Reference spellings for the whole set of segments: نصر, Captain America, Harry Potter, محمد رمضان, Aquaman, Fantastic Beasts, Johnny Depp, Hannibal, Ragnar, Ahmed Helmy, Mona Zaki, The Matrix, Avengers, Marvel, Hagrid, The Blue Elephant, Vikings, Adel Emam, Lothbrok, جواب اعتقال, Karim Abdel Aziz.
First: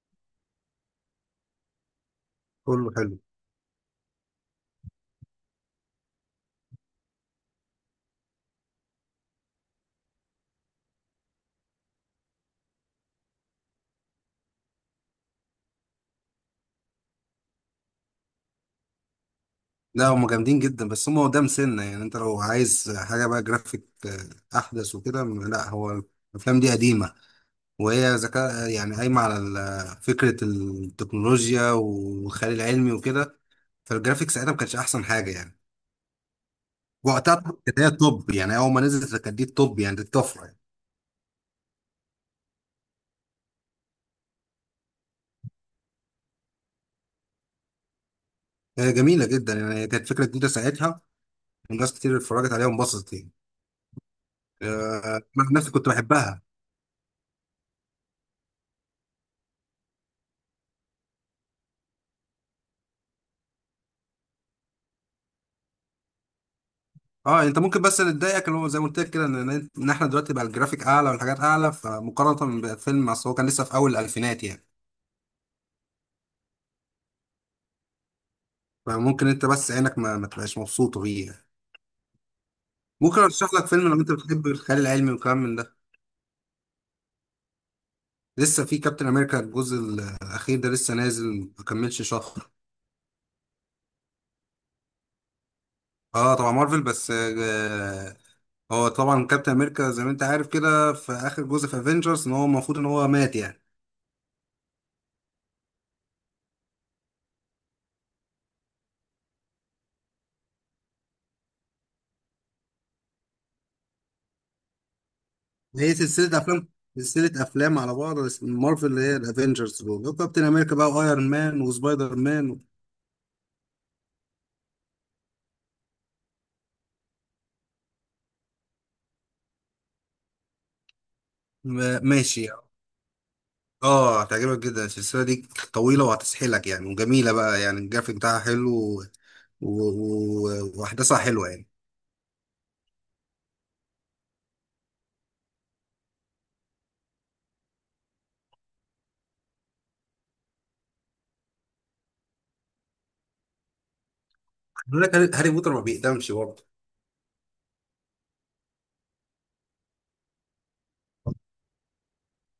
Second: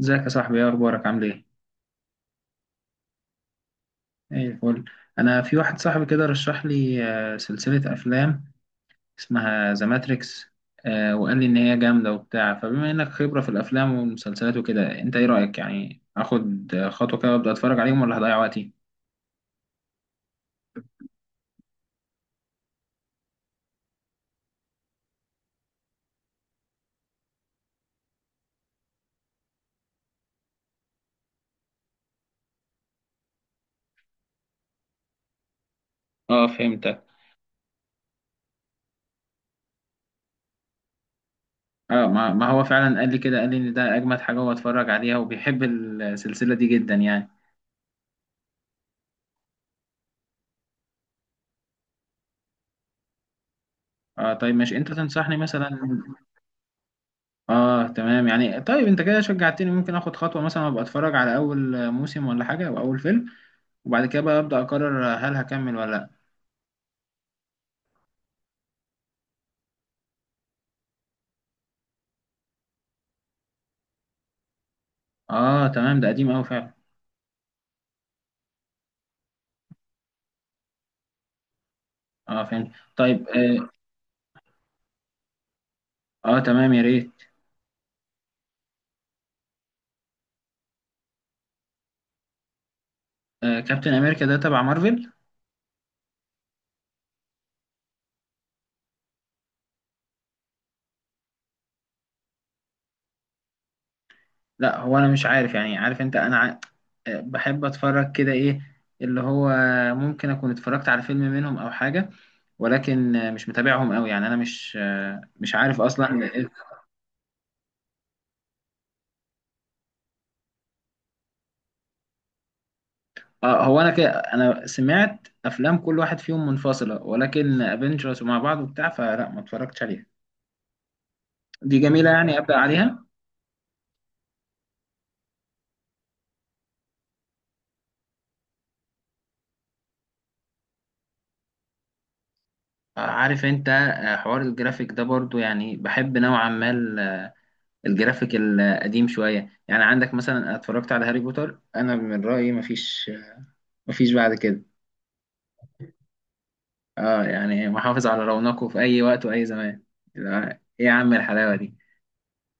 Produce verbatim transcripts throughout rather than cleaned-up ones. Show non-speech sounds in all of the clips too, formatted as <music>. ازيك يا صاحبي؟ ايه اخبارك؟ عامل ايه؟ كله حلو. ايه الفل؟ انا في واحد صاحبي كده رشح لي آه، سلسلة افلام، اسمها ذا ماتريكس، وقال لي ان هي جامدة وبتاع. فبما انك خبرة في الافلام والمسلسلات وكده، انت ايه رأيك يعني اخد خطوة كده وابدا اتفرج عليهم ولا هضيع وقتي؟ لا، هم جامدين جدا، بس هم قدام سنة يعني. انت لو عايز حاجة بقى جرافيك آه، احدث وكده، م- لا، هو الافلام دي قديمة. وهي ذكاء يعني، قايمة على ال- فكرة التكنولوجيا والخيال العلمي وكده. فالجرافيكس ساعتها ما كانتش احسن حاجة يعني، اه فهمتك. وقتها كانت هي التوب. يعني اول ما نزلت كانت دي التوب، يعني دي الطفرة يعني. اه ما ما هو فعلا قال لي كده، قال لي ان ده اجمد حاجة هو اتفرج عليها، وبيحب السلسلة دي جدا يعني. هي جميلة جدا يعني، هي كانت فكرة جديدة ساعتها، وناس كتير اتفرجت عليها وانبسطت يعني. اه طيب ماشي، انت آه، تنصحني انا نفسي مثلا؟ كنت بحبها. اه تمام يعني. طيب انت كده شجعتني، ممكن اخد خطوة مثلا ابقى اتفرج على اول موسم ولا حاجة او اول فيلم، وبعد كده بقى ابدا اقرر هل هكمل ولا لا. اه، انت ممكن، بس اللي تضايقك اللي هو زي ما قلت لك كده ان ان احنا دلوقتي بقى الجرافيك اعلى والحاجات اعلى، فمقارنه بالفيلم اصل هو كان لسه في اول الالفينات يعني. اه تمام ده قديم قوي فعلا. فممكن انت بس عينك ما, ما تبقاش مبسوطه بيه يعني. اه فهمت. ممكن طيب ارشح لك اه, فيلم، لو انت بتحب الخيال العلمي والكلام من ده. آه تمام يا ريت. لسه في كابتن امريكا الجزء الاخير ده، لسه نازل، ما كملش شهر. آه كابتن امريكا ده تبع مارفل؟ اه، طبعا مارفل، بس آه هو طبعا كابتن امريكا زي ما انت عارف كده، في اخر جزء في افنجرز ان هو المفروض ان هو مات يعني. لا هو انا مش عارف يعني. عارف انت، انا ع... آه بحب اتفرج كده ايه اللي هو، ممكن اكون اتفرجت على فيلم منهم او حاجة، ولكن آه، مش متابعهم قوي يعني. انا مش آه، مش عارف هي اصلا. سلسلة أفلام، سلسلة أفلام على بعض، بس من مارفل، اللي هي الأفينجرز دول، كابتن أمريكا بقى وأيرون مان وسبايدر مان و... اه هو انا كده، انا سمعت افلام كل واحد فيهم منفصله، ولكن افنجرز ومع بعض وبتاع فلا ما اتفرجتش عليها. دي ما- جميله يعني ماشي ابدا يعني. عليها؟ اه، هتعجبك جدا. السلسلة دي طويلة وهتسحلك يعني، وجميلة بقى يعني، الجرافيك بتاعها حلو و... و... و... وأحداثها حلوة يعني. آه، عارف انت، آه، حوار الجرافيك ده برضو يعني بحب نوعا ما ال- آه، الجرافيك القديم شويه. يعني عندك مثلا أنا اتفرجت على هاري بوتر، انا من رايي ما فيش، ما فيش بعد كده. بيقول لك هاري هاري بوتر ما بيقدمش برضه، اه يعني محافظ على رونقه في اي وقت واي زمان. لا، ايه يا عم الحلاوه دي.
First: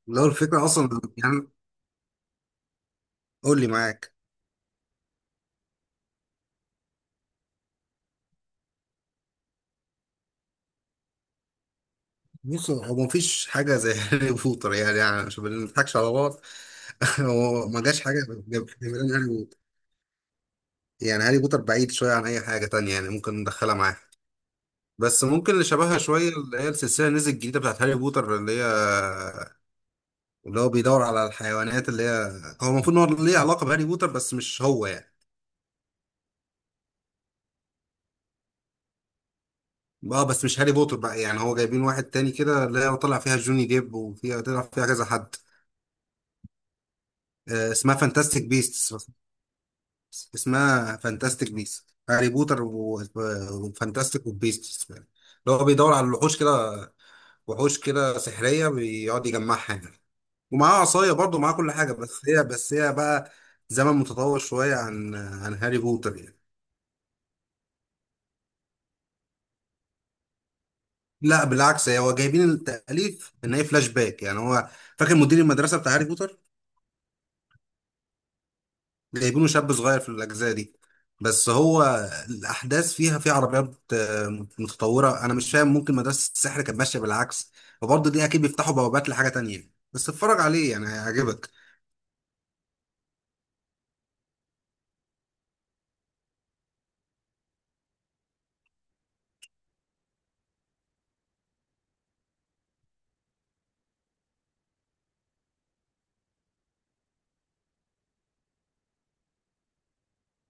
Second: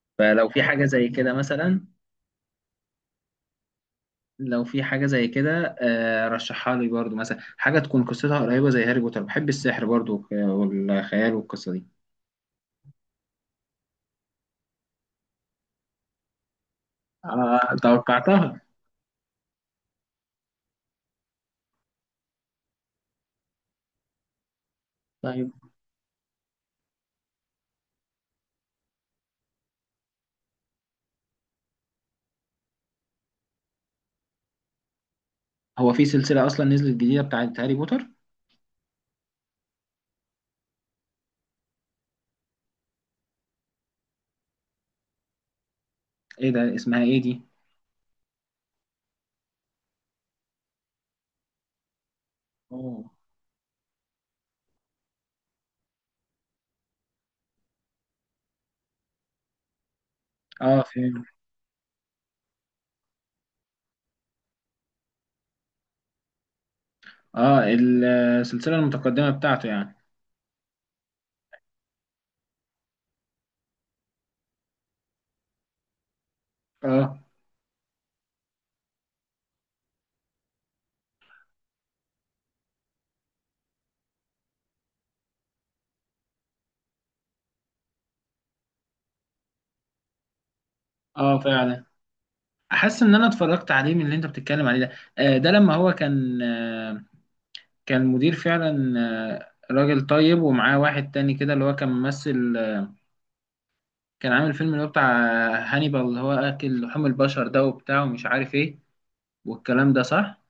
اللي هو فلو في الفكرة حاجه أصلا زي كده يعني. مثلا، قول لي معاك. لو في حاجة زي كده آه، رشحها لي برضو، مثلا حاجة تكون قصتها قريبة زي هاري بوتر. بحب السحر برضو وك- والخيال والقصة دي. بص، هو مفيش حاجة زي <laughs> هاري بوتر، يعني, يعني عشان ما نضحكش على بعض. <laughs> هو آه، ما جاش حاجة. توقعتها. جاب- جاب- يعني هاري بوتر بعيد شوية عن أي حاجة تانية، يعني ممكن ندخلها معاه. بس طيب ممكن اللي شبهها شوية، اللي هي السلسلة اللي نزلت الجديدة بتاعت هاري بوتر، اللي هي اللي هو بيدور على الحيوانات. اللي هي هو المفروض إن هو ليه علاقة بهاري بوتر، بس مش هو يعني. هو في سلسلة أصلا نزلت جديدة بتاعت هاري بوتر؟ اه، بس مش هاري بوتر بقى يعني، هو جايبين واحد تاني كده، اللي هي طلع فيها جوني ديب، وفيها طلع فيها كذا حد. إيه ده، اسمها إيه دي؟ آه، اسمها فانتاستيك بيست. اسمها فانتاستيك بيست هاري بوتر و- أوه. وفانتاستيك وبيست، اللي هو بيدور على الوحوش كده. وحوش كده سحرية، بيقعد يجمعها يعني، ومعاه آه عصاية فين؟ برضه، معاه كل حاجة، بس هي بس هي بقى زمن متطور شوية عن عن هاري بوتر يعني. آه. السلسلة المتقدمة بتاعته يعني؟ لا، بالعكس، هي هو جايبين التأليف إن هي فلاش باك يعني. هو فاكر مدير المدرسة بتاع هاري بوتر؟ آه. جايبينه شاب صغير في الأجزاء دي. بس هو الأحداث فيها في عربيات آه، متطورة، أنا مش فاهم، ممكن مدرسة السحر كانت ماشية بالعكس. وبرضه دي أكيد بيفتحوا بوابات لحاجة تانية، بس اتفرج عليه يعني، آه هيعجبك. فعلا، أحس إن أنا اتفرجت عليه، من اللي أنت بتتكلم عليه ده. آه ده لما هو كان آه كان مدير فعلا، آه راجل طيب، ومعاه واحد تاني كده اللي هو كان ممثل، كان عامل فيلم اللي هو بتاع هانيبال اللي هو اكل لحوم البشر ده وبتاع ومش عارف ايه، والكلام ده، صح؟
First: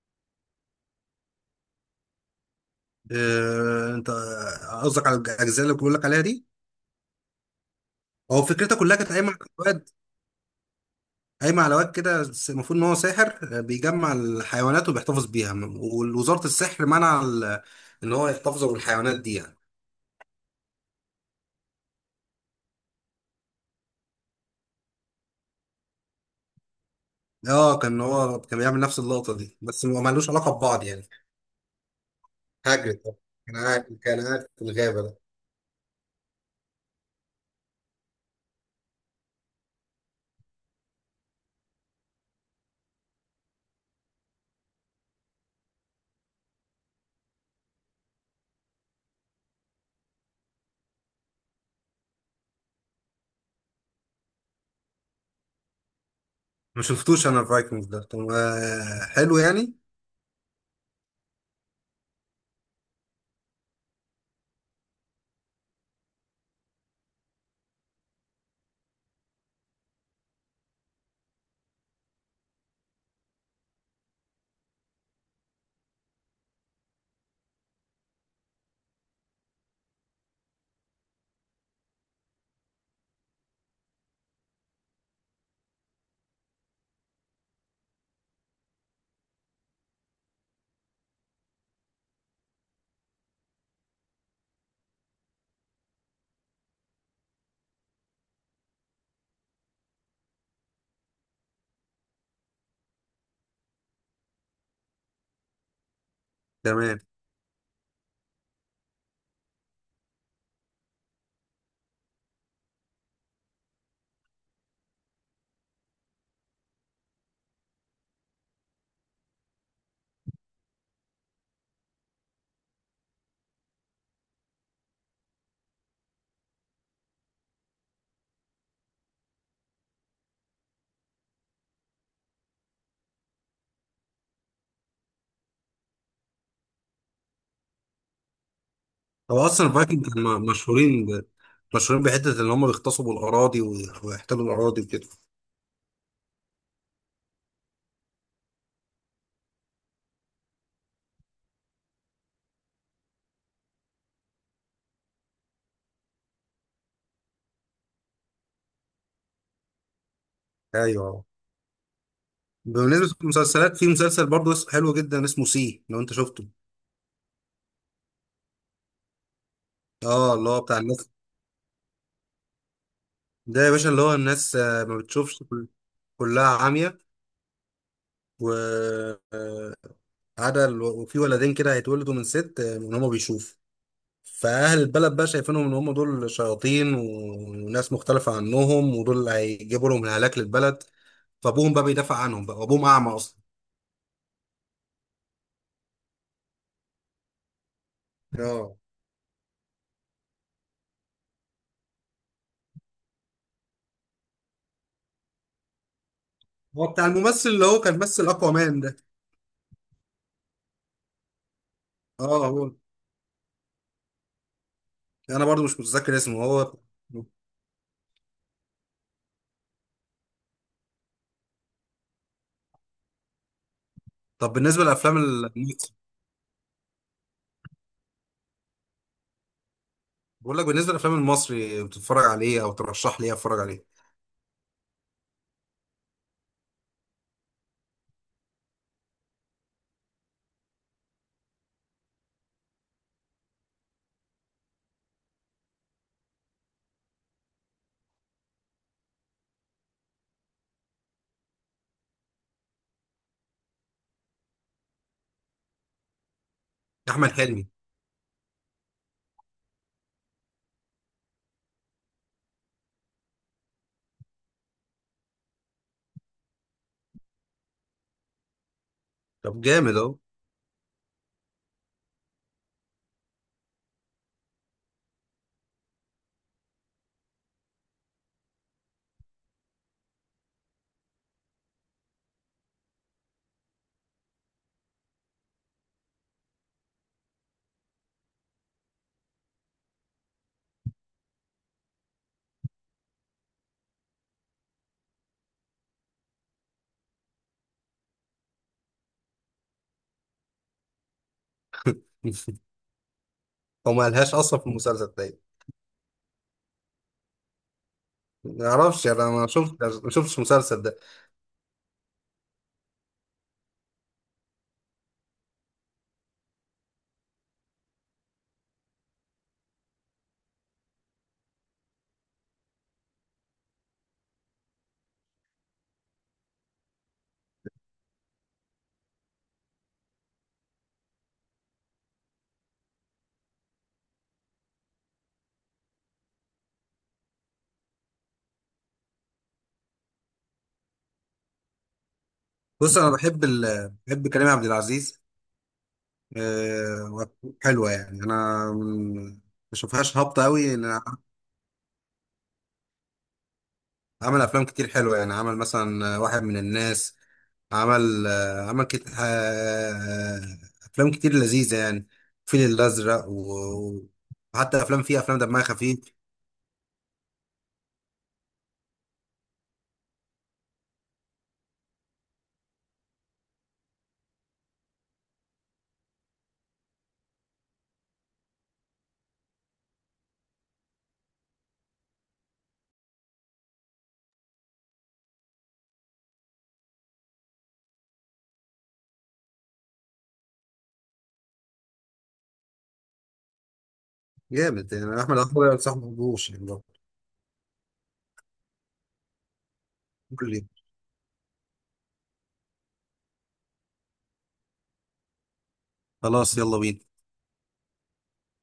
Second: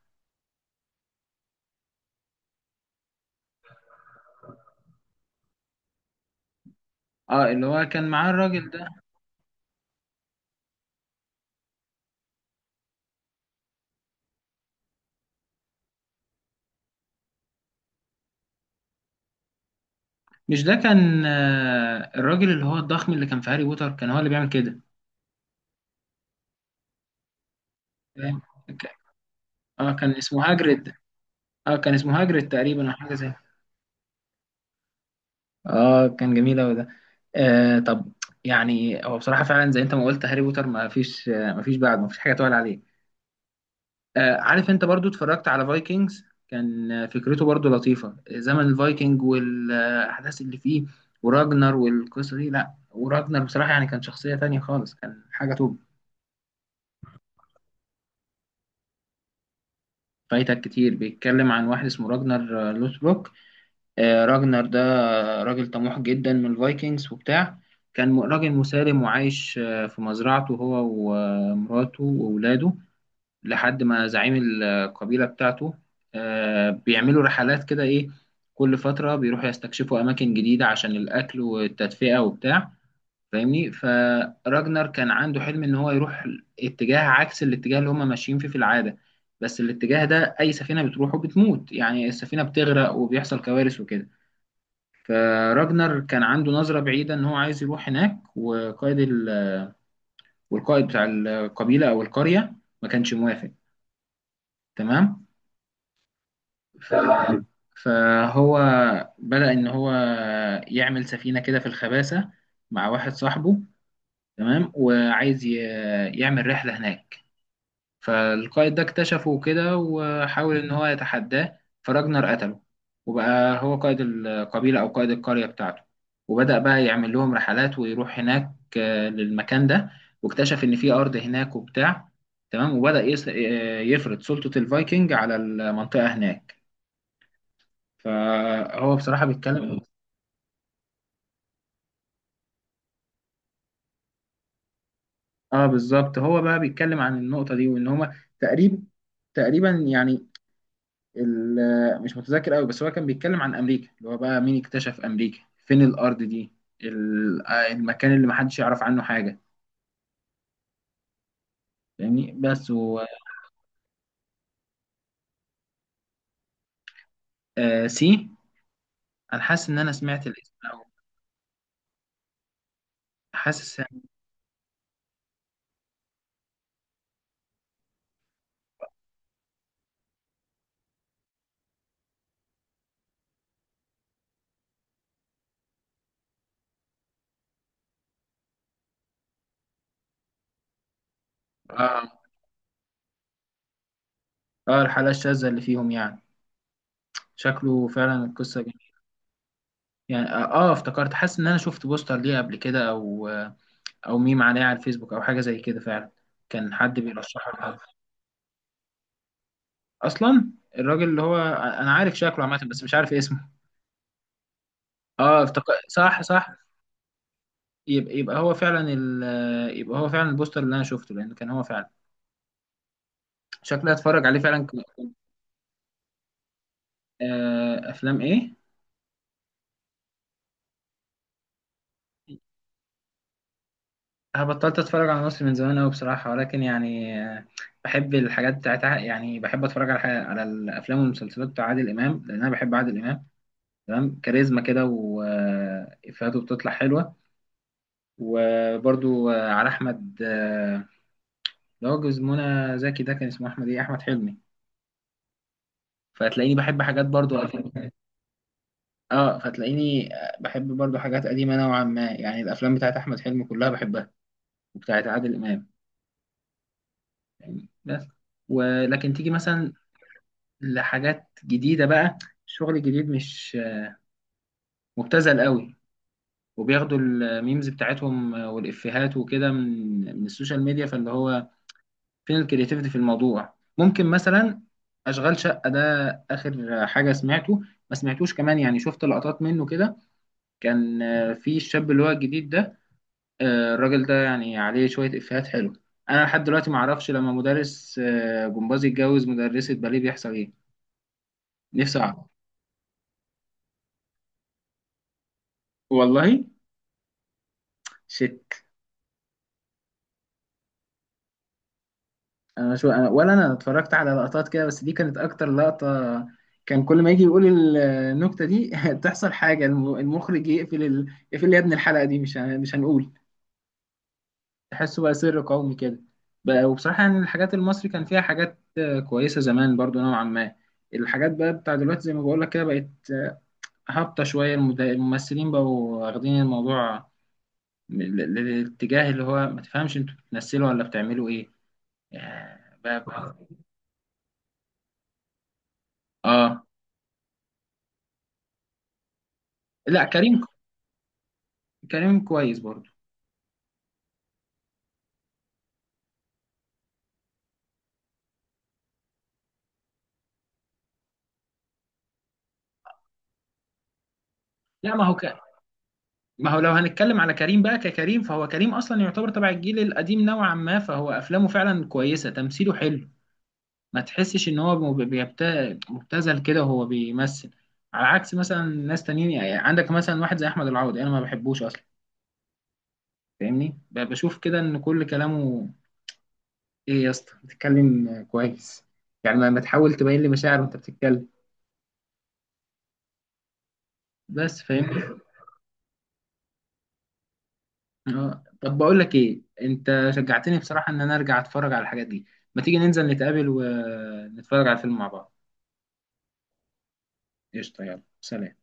آه، انت قصدك على الاجزاء اللي بقول لك عليها دي؟ اه اللي هو كان معاه هو الراجل فكرتها ده. كلها كانت قايمه على واد، قايمه على واد كده، س- المفروض ان هو ساحر، آه، بيجمع الحيوانات وبيحتفظ بيها، م- ووزاره السحر منع ال- ان هو يحتفظ بالحيوانات دي يعني. مش ده كان آه، الراجل اللي هو الضخم اللي كان في هاري بوتر كان هو اللي بيعمل كده؟ اه، كان هو فاهم؟ كان بيعمل ك- نفس اللقطه دي، بس اه ما كان ملوش علاقه اسمه ببعض هاجريد. يعني. اه كان اسمه هاجريد تقريبا او هاجرد حاجه ده، زي. كان قاعد كان قاعد في الغابه ده. اه كان جميل اوي ده. آه طب، يعني هو بصراحه فعلا زي انت ما قلت، هاري بوتر ما فيش، آه ما فيش بعد، ما فيش حاجه تقول عليه. آه، عارف انت، برضو اتفرجت على فايكنجز، كان آه، فكرته برضو لطيفة، زمن الفايكنج والأحداث اللي فيه وراجنر والقصة دي. لا وراجنر بصراحة يعني، كان شخصية تانية خالص، كان حاجة توب. ما شفتوش انا الفايكنجز ده. طب آه، حلو يعني؟ فايتك كتير بيتكلم عن واحد اسمه راجنر آه، لوثبروك. آه، راجنر ده راجل طموح جدا من الفايكنجز وبتاع. كان م- راجل مسالم وعايش آه، في مزرعته هو ومراته وأولاده، لحد ما زعيم القبيلة بتاعته آه، بيعملوا رحلات كده. إيه، كل فترة بيروحوا يستكشفوا أماكن جديدة عشان الأكل والتدفئة وبتاع، فاهمني؟ فراجنر كان عنده حلم إن هو يروح اتجاه عكس الاتجاه اللي هما ماشيين فيه في العادة. بس الاتجاه ده أي سفينة بتروحه بتموت، يعني السفينة بتغرق وبيحصل كوارث وكده. فراجنر كان عنده نظرة بعيدة إن هو عايز يروح هناك، وقائد ال... والقائد بتاع القبيلة أو القرية ما كانش موافق. تمام. ف... تمام. فهو بدأ إن هو يعمل سفينة كده في الخباسة مع واحد صاحبه، تمام، وعايز ي... يعمل رحلة هناك. فالقائد ده اكتشفه كده وحاول إن هو يتحداه، فراجنر قتله، وبقى هو قائد القبيلة أو قائد القرية بتاعته، وبدأ بقى يعمل لهم رحلات ويروح هناك آه، للمكان ده، واكتشف إن في أرض هناك وبتاع. تمام، وبدأ يس... آه، يفرض سلطة الفايكنج على المنطقة هناك. فهو بصراحة هو اصلا بيتكلم. الفايكنج كانوا م- مشهورين ب... مشهورين بحته ان هم بيغتصبوا الاراضي وي- ويحتلوا الاراضي وكده. آه، اه بالظبط، هو بقى بيتكلم عن النقطة دي، وان هما تقريبا، تقريبا يعني، ال- مش متذكر قوي، بس هو كان بيتكلم عن امريكا، اللي هو بقى مين اكتشف امريكا، فين الارض دي، ال- آه، المكان اللي محدش يعرف عنه حاجة، ايوه. فاهمني؟ بس و بالنسبه للمسلسلات، في مسلسل برضه اسمه- حلو جدا، اسمه سي، لو انت شفته؟ آه سي. انا حاسس ان انا سمعت اه، اللي الاسم، هو بتاع او الناس. ده يا حاسس باشا، اللي إن- هو الناس آه، ما بتشوفش، كل- كلها عاميه، و آه، عدا ال- وفي ولدين كده هيتولدوا من ست، آه، ان هم بيشوفوا. فأهل البلد بقى شايفينهم إن هم دول شياطين و- وناس مختلفة عنهم، ودول اللي هيجيبوا لهم الهلاك للبلد. فأبوهم بقى اه بيدافع عنهم بقى، وأبوهم أعمى أصلا. اه الحلقة الشاذة اللي فيهم يعني. شكله فعلا القصة اه، جميلة. يعني اه آه، افتكرت، حاسس ان انا شفت بوستر ليه قبل كده، او آه، او ميم عليها على الفيسبوك او حاجه زي كده فعلا، كان هو حد بتاع الممثل بيرشحه اللي لحد. هو كان مثل اكوامان ده. اصلا الراجل اللي هو انا عارف شكله اه، عامه هو، بس مش عارف اسمه. اه انا افتك... برضو مش متذكر صح، اسمه صح. هو. يبقى يبقى هو فعلا ال... يبقى هو فعلا البوستر اللي انا شفته، لان كان هو فعلا. شكلي هتفرج عليه طب، فعلا ك... بالنسبه للافلام المصري. آه... افلام ايه؟ بقول لك، بالنسبه للافلام المصري، بتتفرج على ايه او ترشح لي ايه اتفرج عليه؟ أنا بطلت اتفرج على مصر من زمان قوي بصراحه، ولكن يعني آه، بحب الحاجات بتاعتها، يعني بحب اتفرج على حاجة، على الافلام والمسلسلات بتاع عادل امام، لان انا بحب عادل امام. تمام، كاريزما كده وافيهاته بتطلع حلوه. وبرضو آه، على احمد آه، اللي هو جوز منى زكي ده، كان اسمه احمد ايه، احمد حلمي. فهتلاقيني بحب حاجات احمد برضو حلمي. قديمة. اه فتلاقيني آه، بحب برضو حاجات قديمه نوعا ما، يعني الافلام بتاعت احمد حلمي كلها بحبها، وبتاعت عادل امام يعني بس. ولكن تيجي طب مثلا جامد اهو. لحاجات جديده بقى، الشغل الجديد مش آه، مبتذل قوي، وبياخدوا الميمز بتاعتهم آه، والافيهات وكده من من السوشيال ميديا، فاللي هو فين الكرياتيفيتي في الموضوع؟ ممكن مثلا اشغال شقه ده، اخر حاجه سمعته، ما سمعتوش كمان يعني، شفت لقطات منه كده. كان آه، في الشاب اللي هو الجديد ده، آه، الراجل ده يعني عليه شويه افيهات حلو. انا لحد دلوقتي ما اعرفش، لما مدرس آه، جمباز يتجوز مدرسه باليه بيحصل ايه. نفسي اعرف. <laughs> هو ما لهاش اصلا في المسلسل ده. والله. شت. ما اعرفش، انا ما شفت ما شفتش المسلسل ده. انا شو أنا ولا انا اتفرجت على لقطات كده، بس دي كانت اكتر لقطة، كان كل ما يجي يقول ال- النكتة دي <laughs> تحصل حاجة، الم- المخرج يقفل ال... يقفل يا ابني الحلقة دي، مش هن- مش هنقول، تحسه بقى سر قومي كده. بقى وبصراحة يعني، الحاجات المصري كان فيها حاجات آه، كويسة زمان برضو نوعا ما. الحاجات بقى بتاع دلوقتي زي ما بقول لك كده، بقت هابطة شوية. المد- الممثلين بقوا واخدين الموضوع ل- ل- للاتجاه اللي هو ما تفهمش انتوا بتمثلوا ولا بتعملوا ايه. آه، بص، بقى انا بحب بقى- ال... بحب كريم عبد العزيز. اه. آه، حلوه يعني، انا من- ما لا بشوفهاش كريم، هابطه قوي. كريم كويس برضو. عمل افلام كتير حلوه يعني، عمل مثلا واحد من الناس، عمل آه، عمل كتير، آه، افلام كتير لذيذه يعني. الفيل الازرق و- وحتى لا افلام، ما هو فيها ك... افلام دمها خفيف. ما هو لو هنتكلم على كريم بقى، ككريم فهو كريم اصلا يعتبر تبع الجيل القديم نوعا ما، فهو افلامه فعلا كويسه، تمثيله حلو، ما تحسش ان هو مب- بيبت- مبتذل كده وهو بيمثل. على عكس مثلا ناس تانيين، يعني عندك مثلا واحد زي احمد العوضي، انا ما بحبوش اصلا، فاهمني؟ ب- بشوف كده ان كل كلامه، ايه يا اسطى بتتكلم كويس؟ يعني ما ما تحاول تبين لي مشاعر وانت بتتكلم، بس جامد فاهمني. يعني. احمد عمر صاحبي، ما بحبوش يعني برضه. اه طب بقول لك ايه، انت شجعتني كل- بصراحة ان انا ارجع اتفرج على الحاجات دي. ما تيجي ننزل نتقابل ونتفرج على الفيلم مع بعض. خلاص، يلا بينا. قشطة، يلا سلام.